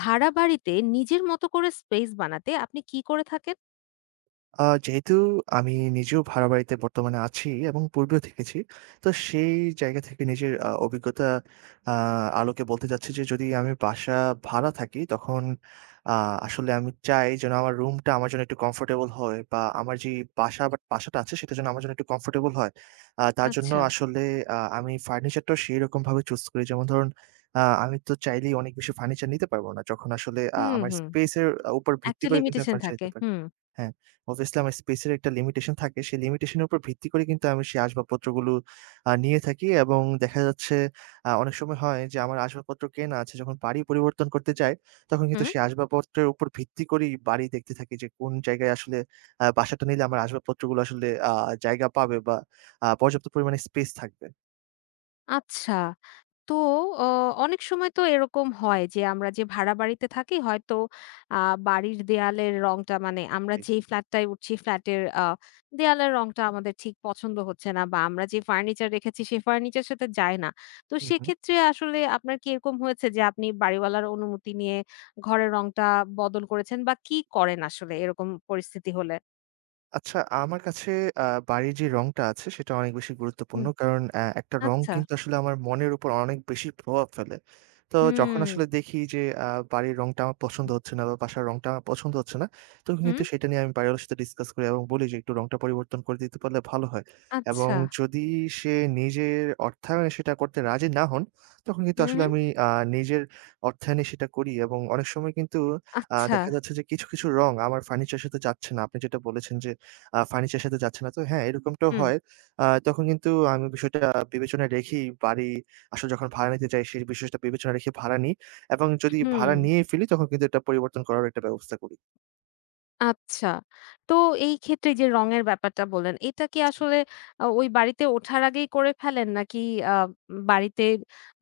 ভাড়া বাড়িতে নিজের মতো করে স্পেস বানাতে আপনি কি করে থাকেন? যেহেতু আমি নিজেও ভাড়া বাড়িতে বর্তমানে আছি এবং পূর্বেও থেকেছি। তো সেই জায়গা থেকে নিজের অভিজ্ঞতা আ আলোকে বলতে চাচ্ছি যে যদি আমি বাসা ভাড়া থাকি তখন আ আসলে আমি চাই যেন আমার রুমটা আমার জন্য একটু কমফোর্টেবল হয় বা আমার যেই বাসা বাট বাসাটা আছে সেটা যেন আমার জন্য একটু কমফোর্টেবল হয়। তার জন্য আচ্ছা। আসলে আমি ফার্নিচারটাও সেরকমভাবে চুজ করি। যেমন ধরুন আমি তো চাইলেই অনেক বেশি ফার্নিচার নিতে পারব না। যখন আসলে হুম, আমার হুম। স্পেস এর উপর ভিত্তি একটা করে কিন্তু আমি লিমিটেশন ফার্নিচার থাকে। নিতে পারি। হুম। হ্যাঁ, obviously আমার স্পেস এর একটা লিমিটেশন থাকে। সেই লিমিটেশন এর উপর ভিত্তি করে কিন্তু আমি সেই আসবাবপত্রগুলো নিয়ে থাকি এবং দেখা যাচ্ছে অনেক সময় হয় যে আমার আসবাবপত্র কেনা আছে, যখন বাড়ি পরিবর্তন করতে যাই, তখন কিন্তু হুম। সেই আসবাবপত্রের উপর ভিত্তি করেই বাড়ি দেখতে থাকি যে কোন জায়গায় আসলে বাসাটা নিলে আমার আসবাবপত্রগুলো আসলে জায়গা পাবে বা পর্যাপ্ত পরিমাণে স্পেস থাকবে। আচ্ছা। তো অ অনেক সময় তো এরকম হয় যে আমরা যে ভাড়া বাড়িতে থাকি হয়তো আ বাড়ির দেয়ালের রংটা মানে আমরা জি। যেই ফ্ল্যাটটায় উঠছি ফ্ল্যাটের দেয়ালের রংটা আমাদের ঠিক পছন্দ হচ্ছে না বা আমরা যে ফার্নিচার রেখেছি সেই ফার্নিচারের সাথে যায় না। তো হু, হু। সেক্ষেত্রে আসলে আপনার কি এরকম হয়েছে যে আপনি বাড়িওয়ালার অনুমতি নিয়ে ঘরের রংটা বদল করেছেন বা কি করেন আসলে এরকম পরিস্থিতি হলে? আচ্ছা, আমার কাছে আ বাড়ির যে রংটা আছে সেটা অনেক বেশি গুরুত্বপূর্ণ। হুম, কারণ একটা রং আচ্ছা। কিন্তু আসলে আমার মনের উপর অনেক বেশি প্রভাব ফেলে। তো যখন হুম, আসলে দেখি যে বাড়ির রংটা আমার পছন্দ হচ্ছে না বা বাসার রংটা আমার পছন্দ হচ্ছে না, তখন কিন্তু হুম, সেটা নিয়ে আমি বাড়িওয়ালার সাথে ডিসকাস করি এবং বলি যে একটু রংটা পরিবর্তন করে দিতে পারলে ভালো হয়। এবং আচ্ছা। যদি সে নিজের অর্থায়নে সেটা করতে রাজি না হন, তখন কিন্তু হুম, আসলে হুম, আমি নিজের অর্থায়নে সেটা করি এবং অনেক সময় কিন্তু আচ্ছা। দেখা যাচ্ছে যে কিছু, কিছু রং আমার ফার্নিচারের সাথে যাচ্ছে না। আপনি যেটা বলেছেন যে ফার্নিচারের সাথে যাচ্ছে না তো হ্যাঁ, এরকমটাও হুম, হয়। তখন কিন্তু আমি বিষয়টা বিবেচনায় রেখেই বাড়ি আসলে যখন ভাড়া নিতে চাই সেই বিষয়টা বিবেচনা রেখে ভাড়া নিই এবং যদি হুম। ভাড়া নিয়েই ফেলি তখন কিন্তু এটা পরিবর্তন করার একটা ব্যবস্থা করি। আচ্ছা। তো এই ক্ষেত্রে যে রঙের ব্যাপারটা বললেন, এটা কি আসলে ওই বাড়িতে ওঠার আগেই করে ফেলেন? নাকি আ বাড়িতে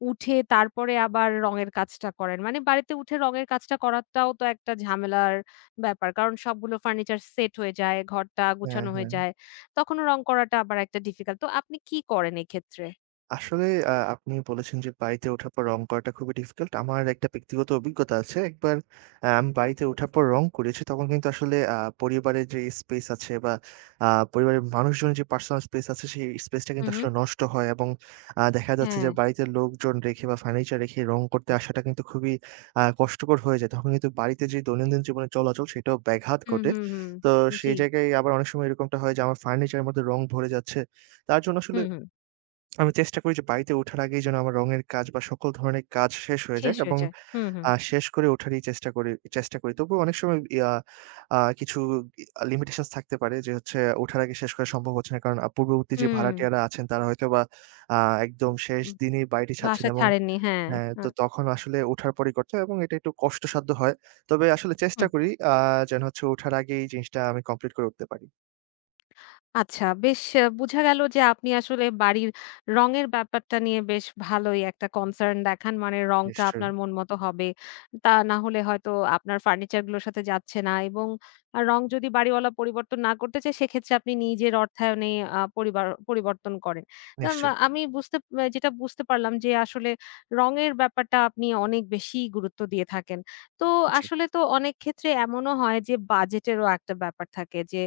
উঠে তারপরে আবার রঙের কাজটা করেন? মানে বাড়িতে উঠে রঙের কাজটা করাটাও তো একটা ঝামেলার ব্যাপার। কারণ সবগুলো ফার্নিচার সেট হয়ে যায়, ঘরটা হ্যাঁ, গুছানো হয়ে হ্যাঁ। যায়। তখনও রং করাটা আবার একটা ডিফিকাল্ট। তো আপনি কি করেন এক্ষেত্রে? আসলে আপনি বলেছেন যে, বাড়িতে ওঠার পর রং করাটা খুবই ডিফিকাল্ট। আমার একটা ব্যক্তিগত অভিজ্ঞতা আছে। একবার আমি বাড়িতে ওঠার পর রং করেছি। তখন কিন্তু আসলে পরিবারের যে স্পেস আছে বা আ পরিবারের মানুষজনের যে পার্সোনাল স্পেস আছে, সেই স্পেসটা কিন্তু হুম, হুম। আসলে নষ্ট হয় এবং দেখা যাচ্ছে হ্যাঁ। যে বাড়িতে লোকজন রেখে বা ফার্নিচার রেখে রং করতে আসাটা কিন্তু খুবই কষ্টকর হয়ে যায়। তখন কিন্তু বাড়িতে যে দৈনন্দিন জীবনে চলাচল, সেটাও ব্যাঘাত হুম, ঘটে। হুম, হুম। তো জি। সেই জায়গায় আবার অনেক সময় এরকমটা হয় যে, আমার ফার্নিচারের মধ্যে রং ভরে যাচ্ছে। তার জন্য আসলে হুম, হুম। আমি চেষ্টা করি যে বাড়িতে ওঠার আগেই যেন আমার রঙের কাজ বা সকল ধরনের কাজ শেষ হয়ে যায় শেষ হয়ে এবং যায়। হুম, হুম। শেষ করে ওঠারই চেষ্টা করি। তবুও অনেক সময় ইয়া আ কিছু লিমিটেশনস থাকতে পারে যে হচ্ছে ওঠার আগে শেষ করা সম্ভব হচ্ছে না। কারণ পূর্ববর্তী যে ভাড়াটিয়ারা আছেন তারা হয়তোবা আ একদম শেষ হুম। দিনেই বাড়িটি ছাড়ছেন বাসা এবং ছাড়েননি। হ্যাঁ। হ্যাঁ, তো তখন আসলে ওঠার পরিকর্তা এবং এটা একটু কষ্টসাধ্য হয়। তবে আসলে আ চেষ্টা করি যেন হচ্ছে ওঠার আগেই এই জিনিসটা আমি কমপ্লিট করে উঠতে পারি। আচ্ছা, বেশ বুঝা গেল যে আপনি আসলে বাড়ির রঙের ব্যাপারটা নিয়ে বেশ ভালোই একটা কনসার্ন দেখান। মানে রংটা নিশ্চয়ই, আপনার মন মতো হবে। তা না হলে হয়তো আপনার ফার্নিচারগুলোর সাথে যাচ্ছে না এবং রং যদি বাড়িওয়ালা পরিবর্তন না করতে চায় সেক্ষেত্রে আপনি নিজের অর্থায়নে পরিবার পরিবর্তন করেন। তা আম নিশ্চয়ই। আমি বুঝতে যেটা বুঝতে পারলাম যে আসলে রঙের ব্যাপারটা আপনি অনেক বেশি গুরুত্ব দিয়ে থাকেন। তো জি, আসলে তো অনেক ক্ষেত্রে এমনও হয় যে বাজেটেরও একটা ব্যাপার থাকে যে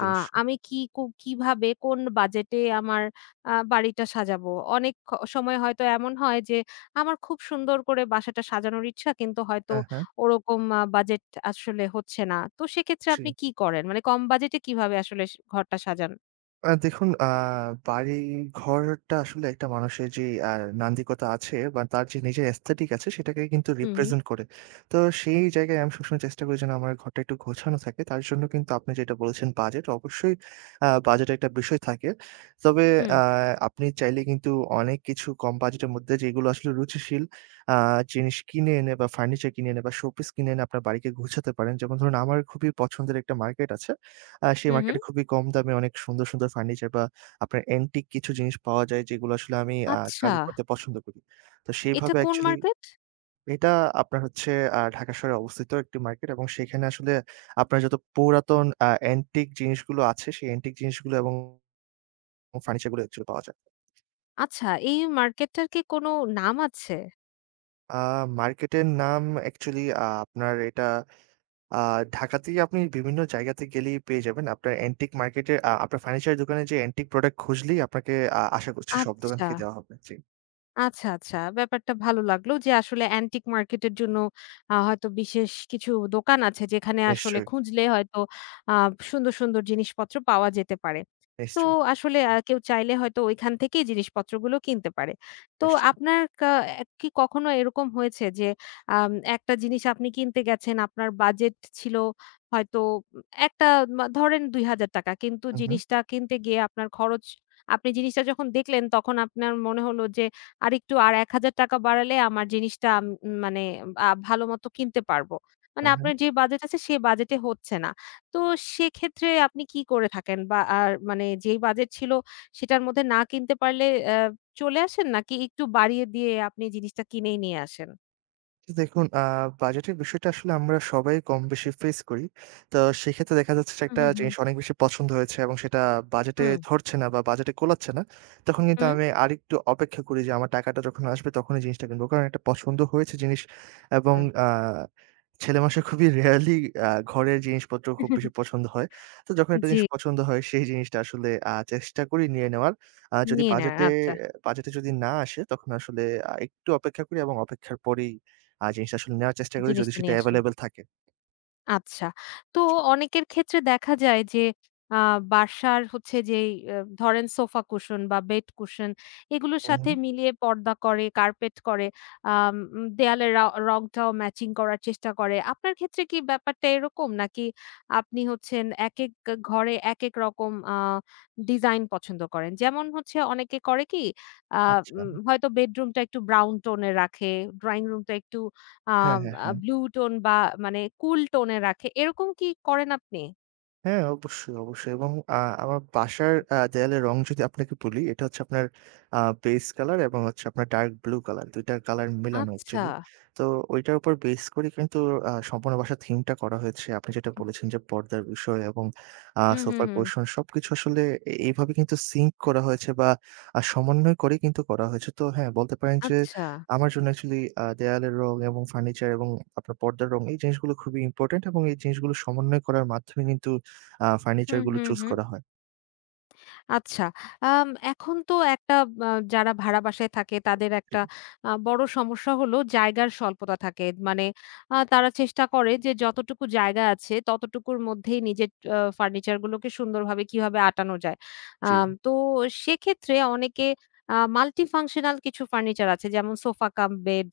আ নিশ্চয়ই। আমি কি কু কিভাবে কোন বাজেটে আমার বাড়িটা সাজাবো? অনেক সময় হয়তো এমন হয় যে আমার খুব সুন্দর করে বাসাটা সাজানোর ইচ্ছা কিন্তু হয়তো হ্যাঁ, হ্যাঁ। ওরকম বাজেট আসলে হচ্ছে না। তো সেক্ষেত্রে জি। আপনি কি করেন? মানে কম বাজেটে কিভাবে আসলে ঘরটা সাজান? দেখুন, বাড়িঘরটা আসলে একটা মানুষের যে আ নান্দিকতা আছে বা তার যে নিজের aesthetic আছে সেটাকে কিন্তু হুম, হুম। represent করে। তো সেই জায়গায় আমি সবসময় চেষ্টা করি যেন আমার ঘরটা একটু গোছানো থাকে। তার জন্য কিন্তু আপনি যেটা বলেছেন বাজেট, অবশ্যই বাজেট একটা বিষয় থাকে। তবে হুম, আ আপনি চাইলে কিন্তু অনেক কিছু কম বাজেটের মধ্যে যেগুলো আসলে রুচিশীল আ জিনিস কিনে এনে বা ফার্নিচার কিনে এনে বা শোপিস কিনে এনে আপনার বাড়িকে গোছাতে পারেন। যেমন ধরুন আমার খুবই পছন্দের একটা মার্কেট আছে। সেই হুম, হুম। মার্কেটে খুবই কম দামে অনেক সুন্দর, সুন্দর ফার্নিচার বা আপনার অ্যান্টিক কিছু জিনিস পাওয়া যায় যেগুলো আসলে আমি আচ্ছা, কালেক্ট করতে পছন্দ করি। তো এটা সেইভাবে কোন অ্যাকচুয়ালি মার্কেট? এটা আপনার হচ্ছে ঢাকা শহরে অবস্থিত একটি মার্কেট এবং সেখানে আসলে আপনার যত পুরাতন অ্যান্টিক জিনিসগুলো আছে, সেই অ্যান্টিক জিনিসগুলো এবং ফার্নিচার গুলো অ্যাকচুয়ালি পাওয়া যায়। আচ্ছা, এই মার্কেটটার কি কোনো নাম আছে? আ মার্কেটের নাম অ্যাকচুয়ালি আপনার এটা আ ঢাকাতেই আপনি বিভিন্ন জায়গাতে গেলেই পেয়ে যাবেন। আপনার অ্যান্টিক মার্কেটের আপনার ফার্নিচারের দোকানে যে অ্যান্টিক প্রোডাক্ট খুঁজলেই আপনাকে আশা করছি সব দোকান আচ্ছা। থেকে দেওয়া হবে। জি। আচ্ছা, আচ্ছা। ব্যাপারটা ভালো লাগলো যে আসলে অ্যান্টিক মার্কেটের জন্য হয়তো বিশেষ কিছু দোকান আছে যেখানে আসলে নিশ্চয়ই, খুঁজলে হয়তো আ সুন্দর, সুন্দর জিনিসপত্র পাওয়া যেতে পারে। তো নিশ্চয়ই, আসলে কেউ চাইলে হয়তো ওইখান থেকেই জিনিসপত্রগুলো কিনতে পারে। তো নিশ্চয়ই। আপনার কি কখনো এরকম হয়েছে যে একটা জিনিস আপনি কিনতে গেছেন, আপনার বাজেট ছিল হয়তো উম একটা ধরেন ৳২,০০০ কিন্তু হু, হু। জিনিসটা কিনতে গিয়ে আপনার খরচ আপনি জিনিসটা যখন দেখলেন তখন আপনার মনে হলো যে আরেকটু আর ৳১,০০০ বাড়ালে আমার জিনিসটা মানে ভালোমতো কিনতে পারবো। মানে হ্যাঁ, হ্যাঁ। আপনার যে বাজেট আছে সে বাজেটে হচ্ছে না। তো সেক্ষেত্রে আপনি কি করে থাকেন? বা আর মানে যেই বাজেট ছিল সেটার মধ্যে না কিনতে পারলে চলে আসেন নাকি একটু বাড়িয়ে দিয়ে আপনি জিনিসটা কিনেই নিয়ে আসেন? দেখুন, বাজেটের বিষয়টা আসলে আমরা সবাই কম-বেশি ফেস করি। তো সেক্ষেত্রে দেখা যাচ্ছে যে হুম, একটা হুম, হুম। জিনিস অনেক বেশি পছন্দ হয়েছে এবং সেটা বাজেটে ধরছে না বা বাজেটে কোলাচ্ছে না। তখন কিন্তু হুম, হুম, আমি আরেকটু অপেক্ষা করি যে আমার টাকাটা যখন আসবে তখনই জিনিসটা কিনবো। কারণ একটা পছন্দ হয়েছে জিনিস এবং হুম। আ ছেলেমানুষের খুবই রেয়ারলি ঘরের জিনিসপত্র খুব বেশি পছন্দ হয়। তো যখন একটা জি, জিনিস পছন্দ হয় সেই জিনিসটা আসলে চেষ্টা করি নিয়ে নেওয়ার। আ যদি নিয়ে নেন। বাজেটে আচ্ছা, বাজেটে যদি না আসে তখন আসলে একটু অপেক্ষা করি এবং অপেক্ষার পরেই আর জিনিসটা আসলে নেওয়ার চেষ্টা করি যদি জিনিসটা সেটা নিয়ে আসেন। এভেইলেবল থাকে। আচ্ছা। তো অনেকের ক্ষেত্রে দেখা যায় যে আ বাসার হচ্ছে যেই ধরেন সোফা কুশন বা বেড কুশন এগুলোর হু, হু। সাথে মিলিয়ে পর্দা করে, কার্পেট করে, আম উম দেয়ালের রংটাও ম্যাচিং করার চেষ্টা করে। আপনার ক্ষেত্রে কি ব্যাপারটা এরকম? নাকি আপনি হচ্ছেন একেক ঘরে একেক রকম ডিজাইন পছন্দ করেন? যেমন হচ্ছে অনেকে করে কি আ আচ্ছা। উম হয়তো বেডরুমটা একটু ব্রাউন টোন এ রাখে, ড্রইং রুমটা একটু হ্যাঁ, আম হ্যাঁ, আ হ্যাঁ। ব্লু টোন বা মানে কুল টোন এ রাখে। এরকম কি করেন আপনি? হ্যাঁ, অবশ্যই, অবশ্যই এবং আমার বাসার দেয়ালের রং যদি আপনাকে বলি, এটা হচ্ছে আপনার বেজ কালার এবং হচ্ছে আপনার ডার্ক ব্লু কালার। ২ টা কালার মিলানো আচ্ছা। অ্যাকচুয়ালি। তো ঐটার উপর বেস করে কিন্তু সম্পূর্ণ বাসার থিমটা করা হয়েছে। আপনি যেটা বলেছেন যে পর্দার বিষয় এবং হুম, হুম, সোফার হুম। কুশন সবকিছু আসলে এইভাবে কিন্তু সিঙ্ক করা হয়েছে বা সমন্বয় করেই কিন্তু করা হয়েছে। তো হ্যাঁ, বলতে পারেন যে আচ্ছা। আমার জন্য অ্যাকচুয়ালি দেয়ালের রং এবং ফার্নিচার এবং আপনার পর্দার রং এই জিনিসগুলো খুবই ইম্পোর্টেন্ট এবং এই জিনিসগুলো সমন্বয় করার মাধ্যমে কিন্তু ফার্নিচার হুম, গুলো হুম, চুজ হুম। করা হয়। আচ্ছা। এখন তো একটা আ যারা ভাড়া বাসায় থাকে তাদের জি, একটা বড় সমস্যা হলো জায়গার স্বল্পতা থাকে। মানে তারা চেষ্টা করে যে যতটুকু জায়গা আছে ততটুকুর মধ্যেই নিজের ফার্নিচার গুলোকে সুন্দরভাবে কিভাবে আটানো যায়। জি। তো সেক্ষেত্রে অনেকে মাল্টি ফাংশনাল কিছু ফার্নিচার আছে যেমন সোফা কাম বেড।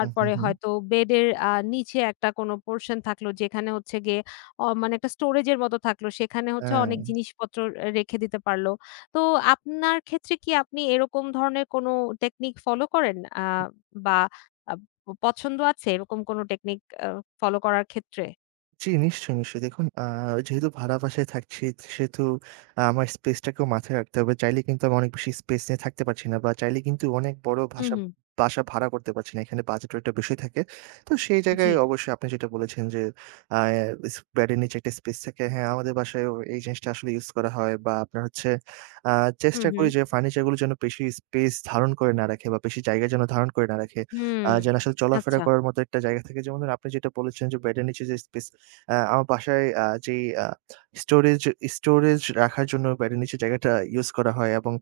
হু, হু, হু। হয়তো বেডের নিচে একটা কোনো পোরশন থাকলো যেখানে হচ্ছে গিয়ে মানে একটা স্টোরেজ এর মতো থাকলো। সেখানে হচ্ছে হ্যাঁ। অনেক জিনিসপত্র রেখে দিতে পারলো। তো আপনার ক্ষেত্রে কি আপনি এরকম ধরনের কোনো টেকনিক ফলো করেন? বা আ প পছন্দ আছে এরকম কোনো টেকনিক আ ফলো করার ক্ষেত্রে? জি, নিশ্চয়ই, নিশ্চয়ই। দেখুন যেহেতু ভাড়া বাসায় থাকছি সেহেতু আমার স্পেসটাকেও মাথায় রাখতে হবে। চাইলে কিন্তু আমি অনেক বেশি স্পেস নিয়ে থাকতে পারছি না বা চাইলে কিন্তু অনেক বড় হুম, ভাষা হুম। বাসা ভাড়া করতে পারছি না। এখানে বাজেটের একটা বিষয় থাকে। তো সেই জায়গায় জি। অবশ্যই আপনি যেটা বলেছেন যে আ ইস বেডের নিচে একটা স্পেস থাকে। হ্যাঁ, আমাদের বাসায়ও এই জিনিসটা আসলে ইউজ করা হয় বা আপনার হচ্ছে আ হুম, চেষ্টা হুম। করি যে ফার্নিচার গুলো যেন বেশি স্পেস ধারণ করে না রাখে বা বেশি জায়গা যেন ধারণ করে না রাখে। হুম। যেন আসলে চলাফেরা আচ্ছা, করার মতো একটা জায়গা থাকে। যেমন ধরুন আপনি যেটা বলেছেন যে বেডের নিচে যে স্পেস আ আমার বাসায় আ যেই আ স্টোরেজ স্টোরেজ রাখার জন্য বেডের নিচে জায়গাটা ইউজ করা হয় এবং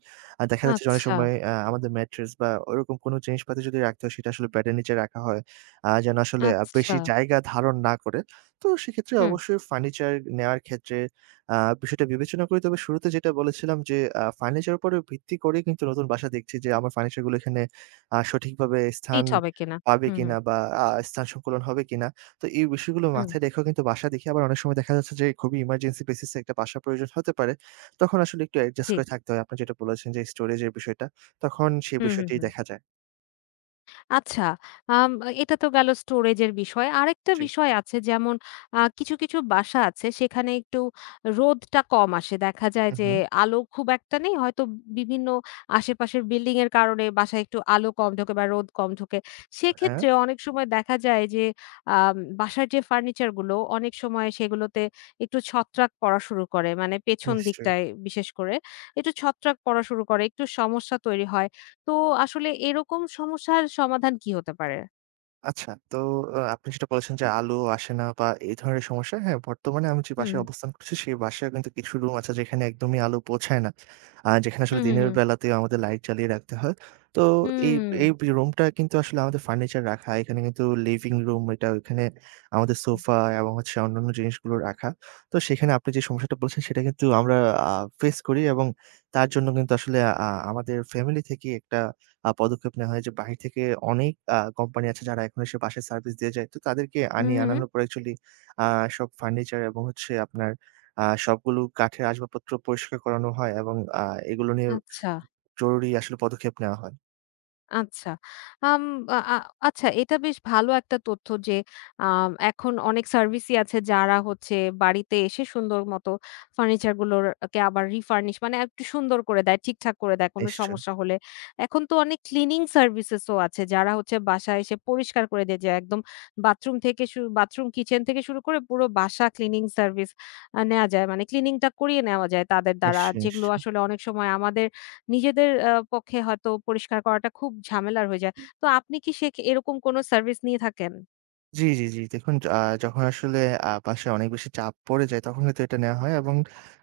দেখা যাচ্ছে যে অনেক আচ্ছা, সময় আমাদের ম্যাট্রেস বা ওরকম কোনো জিনিসপাতি যদি রাখতে হয় সেটা আসলে বেডের নিচে রাখা হয়। যেন আসলে আচ্ছা। বেশি জায়গা ধারণ না করে। তো সেক্ষেত্রে হুম। অবশ্যই ফার্নিচার নেওয়ার ক্ষেত্রে বিষয়টা বিবেচনা করি। তবে শুরুতে যেটা বলেছিলাম যে ফার্নিচার এর উপরে ভিত্তি করেই কিন্তু নতুন বাসা দেখছি যে আমার ফার্নিচার গুলো এখানে সঠিকভাবে স্থান হিট হবে কিনা। পাবে হুম, হুম, কিনা বা স্থান সংকুলন হবে কিনা। তো এই বিষয়গুলো হুম। মাথায় রেখেও কিন্তু বাসা দেখি আবার অনেক সময় দেখা যাচ্ছে যে খুবই ইমার্জেন্সি বেসিস এ একটা বাসা প্রয়োজন হতে পারে। তখন আসলে একটু অ্যাডজাস্ট জি। করে থাকতে হয়। আপনি যেটা বলেছেন যে স্টোরেজ এর বিষয়টা, তখন সেই হুম, হুম, বিষয়টি হুম। দেখা যায়। আচ্ছা, আম এটা তো গেল স্টোরেজের বিষয়। আরেকটা জি। বিষয় আছে যেমন কিছু, কিছু বাসা আছে সেখানে একটু রোদটা কম আসে। দেখা যায় হু, যে হু। আলো খুব একটা নেই। হয়তো বিভিন্ন আশেপাশের বিল্ডিং এর কারণে বাসায় একটু আলো কম ঢোকে বা রোদ কম ঢোকে। হ্যাঁ, সেক্ষেত্রে অনেক সময় দেখা যায় যে আম বাসার যে ফার্নিচার গুলো অনেক সময় সেগুলোতে একটু ছত্রাক পড়া শুরু করে। মানে পেছন নিশ্চয়ই। দিকটায় বিশেষ করে একটু ছত্রাক পড়া শুরু করে, একটু সমস্যা তৈরি হয়। তো আসলে এরকম সমস্যার সমাধান কি হতে পারে? আচ্ছা, তো আপনি যেটা বলেছেন যে আলো আসে না বা এই ধরনের সমস্যা, হ্যাঁ, বর্তমানে আমি যে হুম, বাসায় অবস্থান করছি সেই বাসায় কিন্তু কিছু রুম আছে যেখানে একদমই আলো পৌঁছায় না। যেখানে আসলে হুম, হুম, দিনের হুম। বেলাতেও আমাদের লাইট জ্বালিয়ে রাখতে হয়। তো এই হুম। এই রুমটা কিন্তু আসলে আমাদের ফার্নিচার রাখা, এখানে কিন্তু লিভিং রুম এটা ওইখানে আমাদের সোফা এবং হচ্ছে অন্যান্য জিনিসগুলো রাখা। তো সেখানে আপনি যে সমস্যাটা বলছেন সেটা কিন্তু আমরা আ ফেস করি এবং তার জন্য কিন্তু আসলে আমাদের ফ্যামিলি থেকে একটা পদক্ষেপ নেওয়া হয় যে বাহির থেকে অনেক কোম্পানি আছে যারা এখন এসে বাসায় সার্ভিস দিয়ে যায়। তো তাদেরকে হুম, আনি। হুম, হুম। আনানোর পর অ্যাকচুয়ালি আ সব ফার্নিচার এবং হচ্ছে আপনার সবগুলো কাঠের আসবাবপত্র পরিষ্কার করানো হয় এবং আ এগুলো নিয়ে আচ্ছা। জরুরি আসলে পদক্ষেপ নেওয়া হয়। আচ্ছা। আম আ আ আচ্ছা, এটা বেশ ভালো একটা তথ্য যে এখন অনেক সার্ভিসই আছে যারা হচ্ছে বাড়িতে এসে সুন্দর মতো ফার্নিচার গুলোর আবার রিফার্নিশ মানে একটু সুন্দর করে দেয়, ঠিকঠাক করে দেয় কোনো নিশ্চয়ই, সমস্যা হলে। এখন তো অনেক ক্লিনিং সার্ভিসেস ও আছে যারা হচ্ছে বাসায় এসে পরিষ্কার করে দিয়ে যায়। একদম বাথরুম, কিচেন থেকে শুরু করে পুরো বাসা ক্লিনিং সার্ভিস নেয়া যায়। মানে ক্লিনিং টা করিয়ে নেওয়া যায় তাদের দ্বারা। নিশ্চয়ই, যেগুলো নিশ্চয়ই। আসলে অনেক সময় আমাদের নিজেদের পক্ষে হয়তো পরিষ্কার করাটা খুব ঝামেলার হয়ে যায়। তো আপনি কি এরকম কোনো সার্ভিস নিয়ে থাকেন? জি, জি, জি। দেখুন যখন আসলে বাসায় অনেক বেশি চাপ পড়ে যায় তখন কিন্তু এটা নেওয়া হয় এবং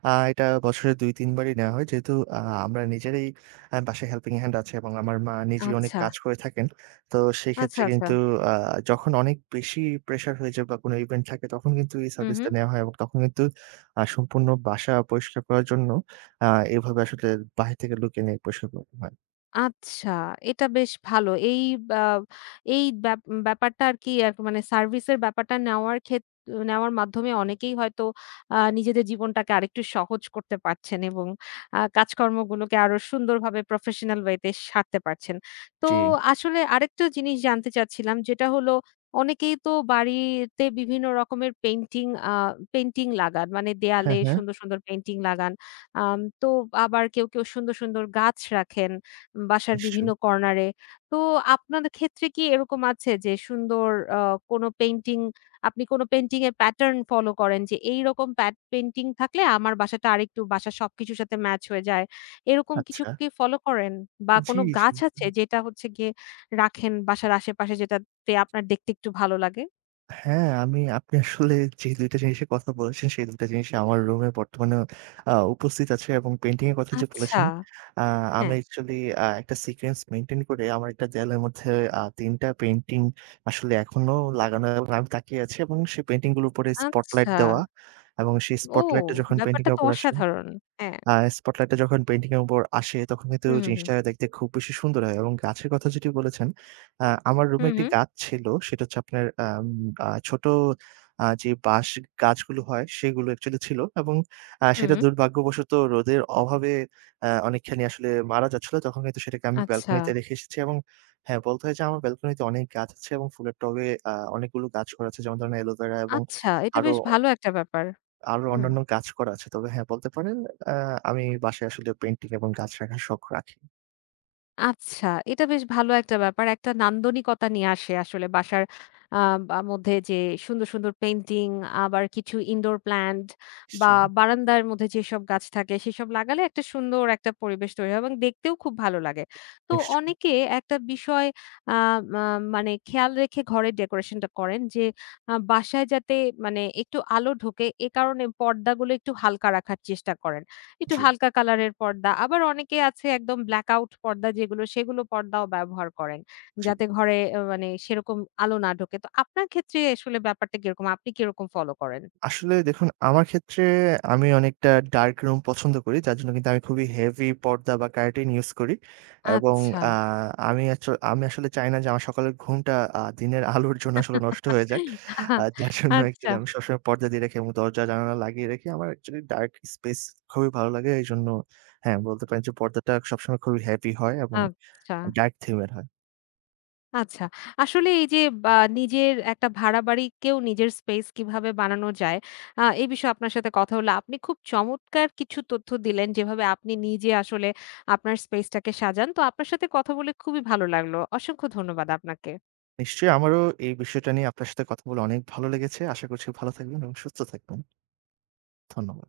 এটা বছরে ২-৩ বারই নেওয়া হয়। যেহেতু আ আমরা নিজেরাই বাসায় হেল্পিং হ্যান্ড আছে এবং আমার মা নিজেই অনেক আচ্ছা, কাজ করে থাকেন। তো সেই আচ্ছা, ক্ষেত্রে আচ্ছা। কিন্তু আ যখন অনেক বেশি প্রেশার হয়ে যায় বা কোনো ইভেন্ট থাকে তখন কিন্তু এই হু, হু। সার্ভিসটা নেওয়া হয় এবং তখন কিন্তু সম্পূর্ণ বাসা পরিষ্কার করার জন্য আ এভাবে আসলে বাহির থেকে লুকিয়ে নিয়ে পরিষ্কার করতে হয়। আচ্ছা, এটা বেশ ভালো। বা এই ব্যাপারটা আরকি আর মানে সার্ভিসের ব্যাপারটা নেওয়ার মাধ্যমে অনেকেই হয়তো নিজেদের জীবনটাকে আরেকটু সহজ করতে পারছেন এবং কাজকর্মগুলোকে আরো সুন্দরভাবে প্রফেশনাল ওয়েতে সারতে পারছেন। তো জি। আসলে আরেকটা জিনিস জানতে চাচ্ছিলাম যেটা হলো অনেকেই তো বাড়িতে বিভিন্ন রকমের পেইন্টিং লাগান। মানে হ্যাঁ, দেয়ালে হ্যাঁ। সুন্দর, সুন্দর পেইন্টিং লাগান। তো আবার কেউ, কেউ সুন্দর, সুন্দর গাছ রাখেন। বাসার নিশ্চয়ই। বিভিন্ন কর্নারে। তো আপনাদের ক্ষেত্রে কি এরকম আছে যে সুন্দর আ কোনো পেইন্টিং আপনি কোনো পেইন্টিং এর প্যাটার্ন ফলো করেন যে এইরকম পেইন্টিং থাকলে আমার বাসাটা আরেকটু বাসার সবকিছুর সাথে ম্যাচ হয়ে যায়। এরকম কিছু আচ্ছা। কি ফলো করেন? বা জি, কোনো জি। গাছ আছে যেটা হচ্ছে গিয়ে রাখেন বাসার আশেপাশে যেটাতে আপনার দেখতে একটু ভালো লাগে? হ্যাঁ, আমি আপনি আসলে যে ২ টা জিনিসের কথা বলেছেন, সেই ২ টা জিনিসই আমার রুমে বর্তমানে উপস্থিত আছে এবং পেইন্টিং এর কথা যে আচ্ছা, বলেছেন, আ আমি হ্যাঁ, অ্যাকচুয়ালি একটা সিকোয়েন্স মেইনটেইন করে আমার একটা দেয়ালের মধ্যে ৩ টা পেইন্টিং আসলে এখনো লাগানো এবং আমি তাকিয়ে আছি এবং সেই পেইন্টিং গুলোর উপরে স্পটলাইট আচ্ছা। দেওয়া এবং সেই ও! স্পটলাইটটা যখন পেইন্টিং ব্যাপারটা এর তো উপর আসে অসাধারণ। হ্যাঁ। আ স্পটলাইট টা যখন পেইন্টিং এর উপর আসে তখন কিন্তু হু, হু, হু। জিনিসটা দেখতে খুব বেশি সুন্দর হয় এবং গাছের কথা যেটি বলেছেন, আমার হু, রুমে একটি হু, গাছ ছিল। সেটা হচ্ছে আপনার আম আ ছোট যে বাঁশ গাছগুলো হয় সেগুলো অ্যাকচুয়ালি ছিল এবং হু, সেটা হু। দুর্ভাগ্যবশত রোদের অভাবে অনেকখানি আসলে মারা যাচ্ছিল। তখন কিন্তু সেটাকে আমি আচ্ছা। ব্যালকনিতে রেখে এসেছি এবং হ্যাঁ, বলতে হয় যে আমার ব্যালকনিতে অনেক গাছ আছে এবং ফুলের টবে অনেকগুলো গাছ করা আছে। যেমন ধরেন অ্যালোভেরা এবং আচ্ছা, এটা আরো বেশ ভালো একটা ব্যাপার। আরো হুম। অন্যান্য গাছ করা আছে। তবে হ্যাঁ, বলতে পারেন আ আমি বাসায় আসলে পেইন্টিং এবং গাছ রাখার শখ রাখি। আচ্ছা, এটা বেশ ভালো একটা ব্যাপার। একটা নান্দনিকতা নিয়ে আসে আসলে বাসার আ বা মধ্যে যে সুন্দর, সুন্দর পেইন্টিং আবার কিছু ইনডোর প্ল্যান্ট বা নিশ্চয়ই, বারান্দার মধ্যে যেসব গাছ থাকে সেসব লাগালে একটা সুন্দর একটা পরিবেশ তৈরি হয় এবং দেখতেও খুব ভালো লাগে। তো নিশ্চয়ই। অনেকে একটা বিষয় আ মা মানে খেয়াল রেখে ঘরের ডেকোরেশনটা করেন যে বাসায় যাতে মানে একটু আলো ঢোকে এ কারণে পর্দাগুলো একটু হালকা রাখার চেষ্টা করেন। একটু জি, হালকা কালারের পর্দা। আবার অনেকে আছে একদম ব্ল্যাক আউট পর্দা যেগুলো, সেগুলো পর্দাও ব্যবহার করেন। জি। যাতে ঘরে মানে সেরকম আলো না ঢোকে। তো আপনার ক্ষেত্রে আসলে ব্যাপারটা কিরকম? আপনি কিরকম ফলো করেন? আসলে দেখুন আমার ক্ষেত্রে আমি অনেকটা ডার্ক রুম পছন্দ করি। যার জন্য কিন্তু আমি খুবই হেভি পর্দা বা কার্টেন ইউস করি এবং আচ্ছা। আ আমি আচ আমি আসলে চাই না যে আমার সকালের ঘুমটা দিনের আলোর জন্য আসলে নষ্ট হয়ে যাক। যার জন্য আচ্ছা, অ্যাকচুয়ালি আমি সবসময় পর্দা দিয়ে রাখি এবং দরজা জানালা লাগিয়ে রাখি। আমার অ্যাকচুয়ালি ডার্ক স্পেস খুবই ভালো লাগে। এজন্য হ্যাঁ, বলতে পারেন যে পর্দাটা সবসময় খুবই হেভি হয় এবং আচ্ছা। ডার্ক থিম এর হয়। আচ্ছা। আসলে এই যে বা নিজের একটা ভাড়া বাড়িকেও নিজের স্পেস কিভাবে বানানো যায়, এই বিষয়ে আপনার সাথে কথা হলো। আপনি খুব চমৎকার কিছু তথ্য দিলেন, যেভাবে আপনি নিজে আসলে আপনার স্পেসটাকে সাজান। তো আপনার সাথে কথা বলে খুবই ভালো লাগলো। অসংখ্য ধন্যবাদ আপনাকে। নিশ্চয়ই আমারও এই বিষয়টা নিয়ে আপনার সাথে কথা বলে অনেক ভালো লেগেছে। আশা করছি ভালো থাকবেন এবং সুস্থ থাকবেন। ধন্যবাদ।